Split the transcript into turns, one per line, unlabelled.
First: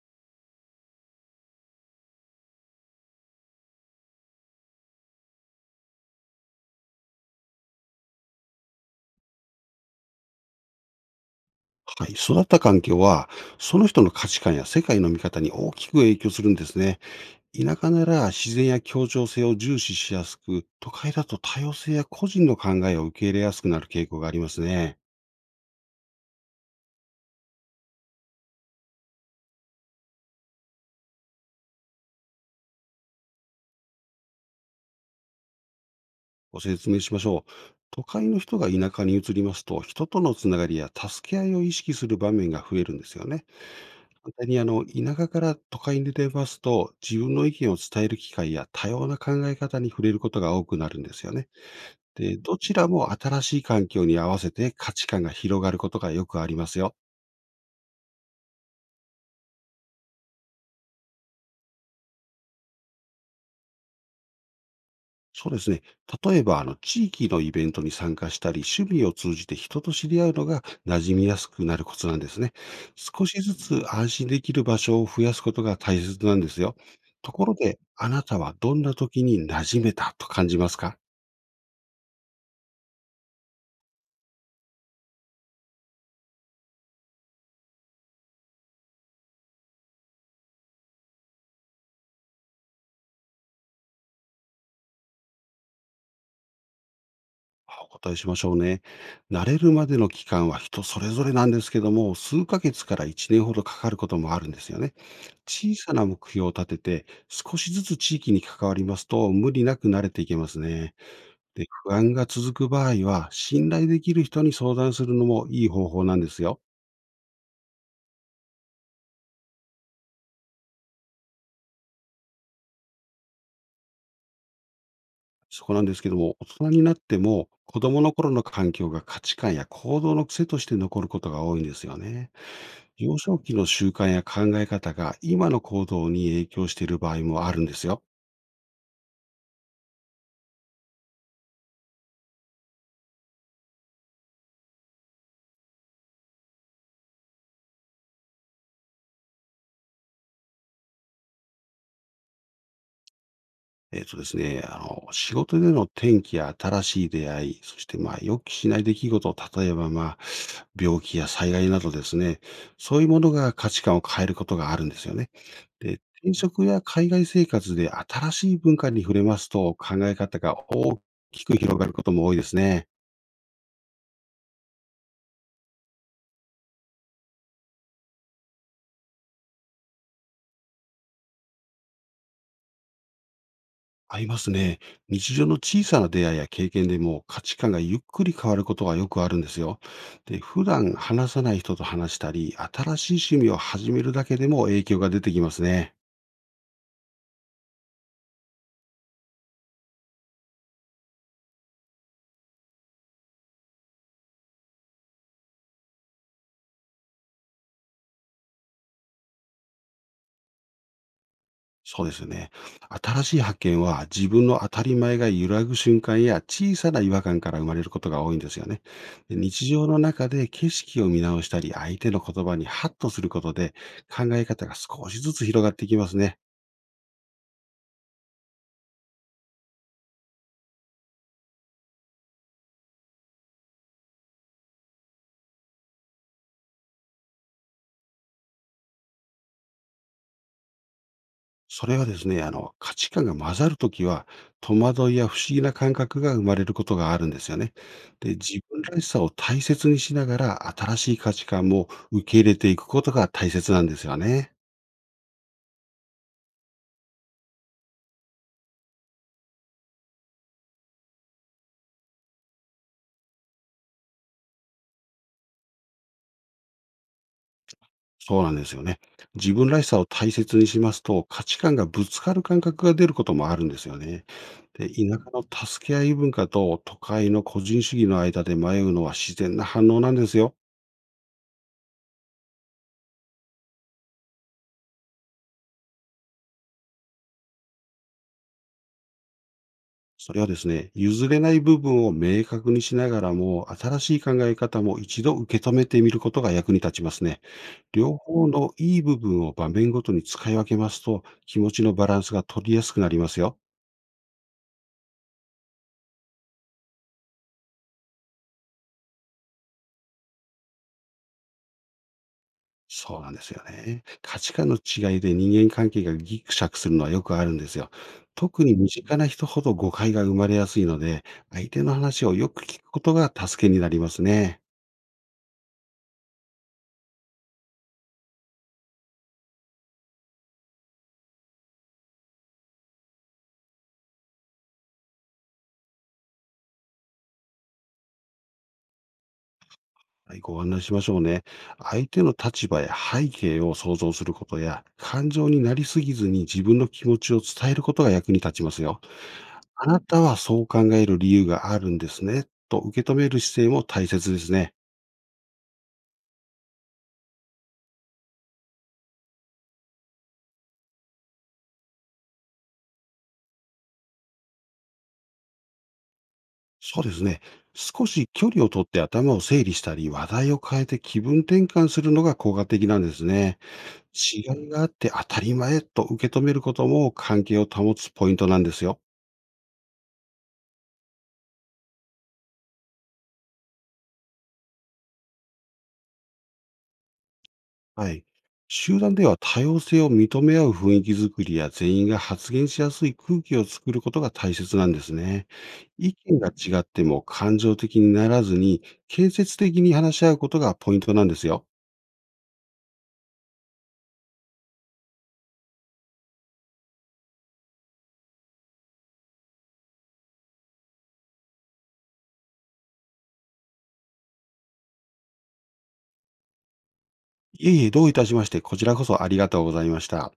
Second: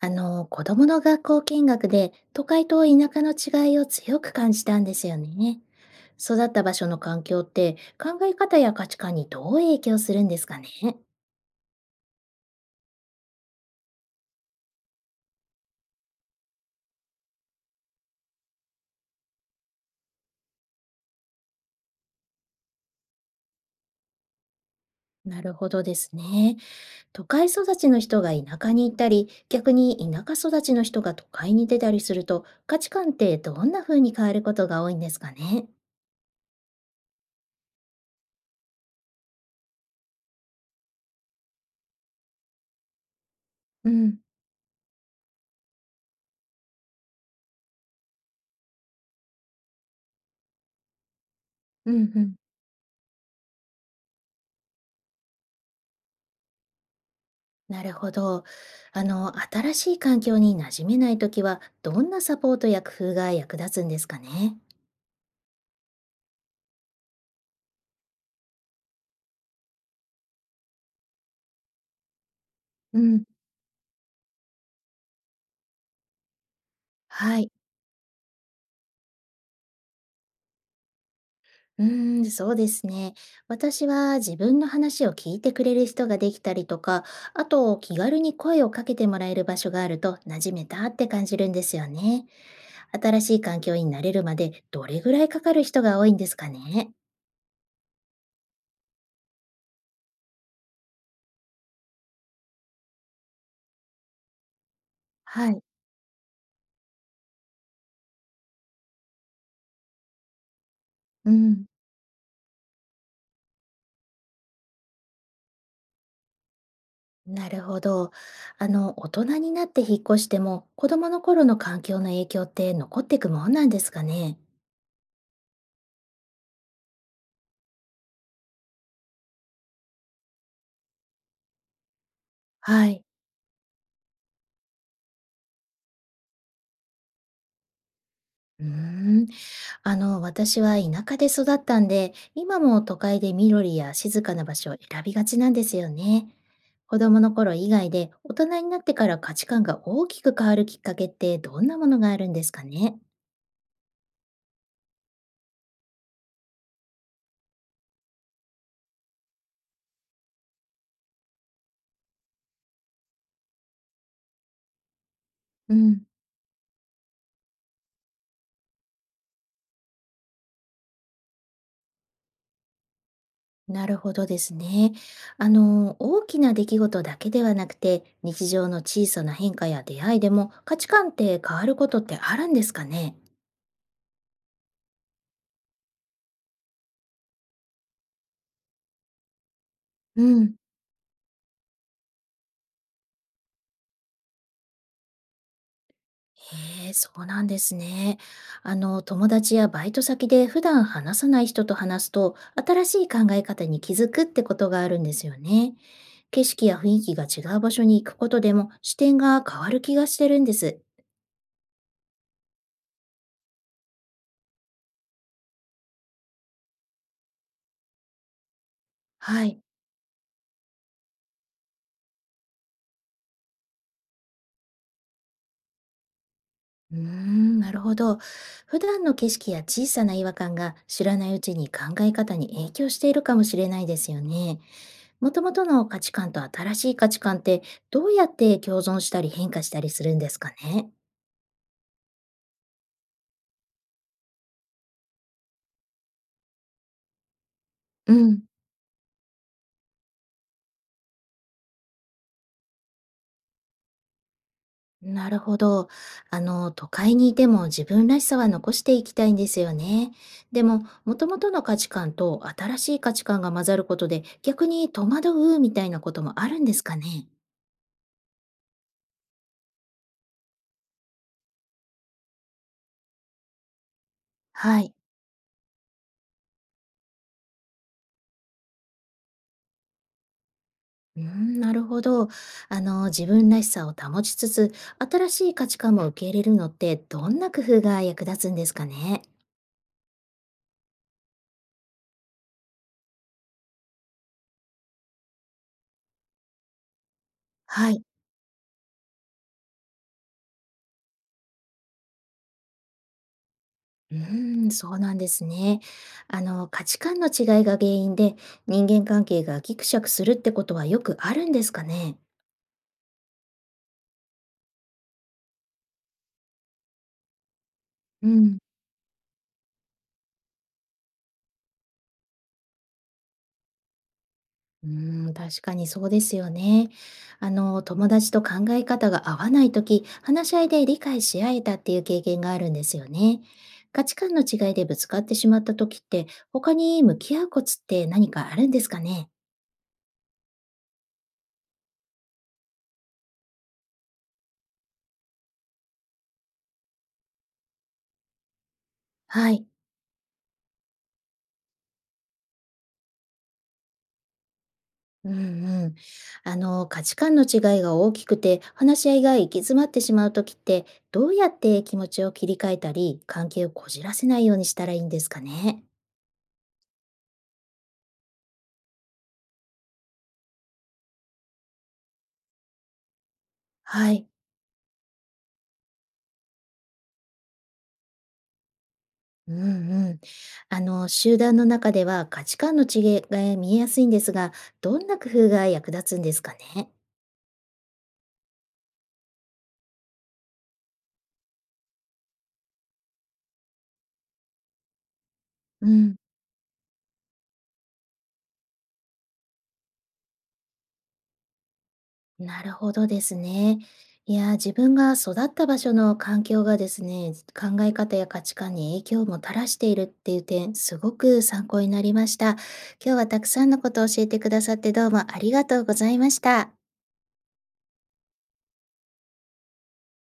あの、子供の学校見学で都会と田舎の違いを強く感じたんですよね。育った場所の環境って考え方や価値観にどう影響するんですかね。
はい、育った環境は、その人の価値観や世界の見方に大きく影響するんですね。田舎なら自然や協調性を重視しやすく、都会だと多様性や個人の考えを受け入れやすくなる傾向がありますね。
なるほどですね。都会育ちの人が田舎に行ったり、逆に田舎育ちの人が都会に出たりすると、価値観ってどんな風に変わることが多いんですかね。
ご説明しましょう。都会の人が田舎に移りますと、人とのつながりや助け合いを意識する場面が増えるんですよね。
うん、
反対に田舎から都会に出ますと、自分の意見を伝える機会や多様な考え方に触れることが多くなるんですよね。
うん、うん。
で、どちらも新しい環境に合わせて価値観が広がることがよくありますよ。
なるほど。あの、新しい環境に馴染めないときは、どんなサポートや工夫が役立つんですかね？
そうですね。例えば、地域のイベントに参加したり、趣味を通じて人と知り合うのが馴染みやすくなるコツなんですね。
う
少
ん、
しずつ安心できる場所を増やすことが大切なんですよ。と
は
こ
い。
ろで、あなたはどんな時に馴染めたと感じますか？
うーん、そうですね。私は自分の話を聞いてくれる人ができたりとか、あと気軽に声をかけてもらえる場所があると馴染めたって感じるんですよね。新しい環境に慣れるまでどれぐらいかかる人が多いんですかね？
お答えしましょうね。慣れるまでの期間は人それぞれなんですけども、数ヶ月から1年ほどかかることもあるんですよね。
はい、
小さな目標を立てて、少しずつ地域に関わりますと、無理なく慣れていけますね。
うん。
で、不安が続く場合は、信頼できる人に相談するのもいい方法なんですよ。
なるほど。あの、大人になって引っ越しても、子供の頃の環境の影響って残っていくもんなんですかね。
そこなんですけども、大人になっても、子供の頃の環境が価値観や行動の癖として残ることが多いんですよね。
はい。
幼少期の習慣や考え方が今の行動に影響している場合もあるんですよ。
うーん。あの、私は田舎で育ったんで、今も都会で緑や静かな場所を選びがちなんですよね。子供の頃以外で、大人になってから価値観が大きく変わるきっかけってどんなものがあるんですかね。
えっとですね、あの、仕事での転機や新しい出会い、そして、まあ、予期しない出来事、例えば、まあ、病気や災害などですね、そういうものが価値観を変えることがあるんですよね。
う
で、
ん。
転職や海外生活で新しい文化に触れますと、考え方が大きく広がることも多いですね。
なるほどですね。あの、大きな出来事だけではなくて、日常の小さな変化や出会いでも価値観って変わることってあるんですかね？
ありますね。日常の小さな出会いや経験でも価値観がゆっくり変わることがよくあるんですよ。
う
で、
ん、
普段話さない人と話したり、新しい趣味を始めるだけでも影響が出てきますね。
へえ、そうなんですね。あの、友達やバイト先で普段話さない人と話すと、新しい考え方に気づくってことがあるんですよね。景色や雰囲気が違う場所に行くことでも視点が変わる気がしてるんです。
そうですよね。新しい発見は自分の当たり前が揺らぐ瞬間や小さな違和感から生まれることが多いんですよね。で、
はい。
日常の中で景色を見直したり、相手の言葉にハッとすることで考え方が少しずつ広がっていきますね。
うーん、なるほど。普段の景色や小さな違和感が知らないうちに考え方に影響しているかもしれないですよね。もともとの価値観と新しい価値観ってどうやって共存したり変化したりするんですかね。
それはですね、価値観が混ざるときは、戸惑いや不思議な感覚が生まれることがあるんですよね。
う
で、
ん、
自分らしさを大切にしながら、新しい価値観も受け入れていくことが大切なんですよね。
なるほど。あの、都会にいても自分らしさは残していきたいんですよね。でも、もともとの価値観と新しい価値観が混ざることで逆に戸惑うみたいなこともあるんですかね。
そうなんですよね。自分らしさを大切にしますと、価値観がぶつかる感覚が出ることもあるんですよね。
は
で、田
い。
舎の助け合い文化と都会の個人主義の間で迷うのは自然な反応なんですよ。
うーん、なるほど。あの、自分らしさを保ちつつ、新しい価値観も受け入れるのって、どんな工夫が役立つんですかね。
それはですね、譲れない部分を明確にしながらも、新しい考え方も一度受け止めてみることが役に立ちますね。
はい。
両方のいい部分を場面ごとに使い分けますと、気持ちのバランスが取りやすくなりますよ。
うーん、そうなんですね。あの、価値観の違いが原因で、人間関係がギクシャクするってことはよくあるんですかね。
そうなんですよね。価値観の違いで人間関係がギクシャクするのはよくあるんですよ。
うん。
特に身近な人ほど誤解が生まれやすいので、相手の話をよく聞くことが助けになりますね。
うーん、確かにそうですよね。あの、友達と考え方が合わないとき、話し合いで理解し合えたっていう経験があるんですよね。価値観の違いでぶつかってしまったときって、他に向き合うコツって何かあるんですかね？
はい、ご案内しましょうね。相手の立場や背景を想像することや、感情になりすぎずに自分の気持ちを伝えることが役に立ちますよ。
はい。
あなたはそう考える理由があるんですね、と受け止める姿勢も大切ですね。
うんうん。あの、価値観の違いが大きくて、話し合いが行き詰まってしまうときって、どうやって気持ちを切り替えたり、関係をこじらせないようにしたらいいんですかね？
そうですね。少し距離をとって頭を整理したり、話題を変えて気分転換するのが効果的なんですね。
はい。
違いがあって当たり前と受け止めることも関係を保つポイントなんですよ。
うんうん。あの、集団の中では価値観の違いが見えやすいんですが、どんな工夫が役立つんですかね。
はい。集団では多様性を認め合う雰囲気づくりや全員が発言しやすい空気を作ることが大切なんですね。
う
意
ん、
見が違っても感情的にならずに、建設的に話し合うことがポイントなんですよ。
なるほどですね。いやー、自分が育った場所の環境がですね、考え方や価値観に影響をもたらしているっていう点、すごく参考になりました。今日はたくさんのことを教えてくださってどうもありがとうございました。
いえいえ、どういたしまして、こちらこそありがとうございました。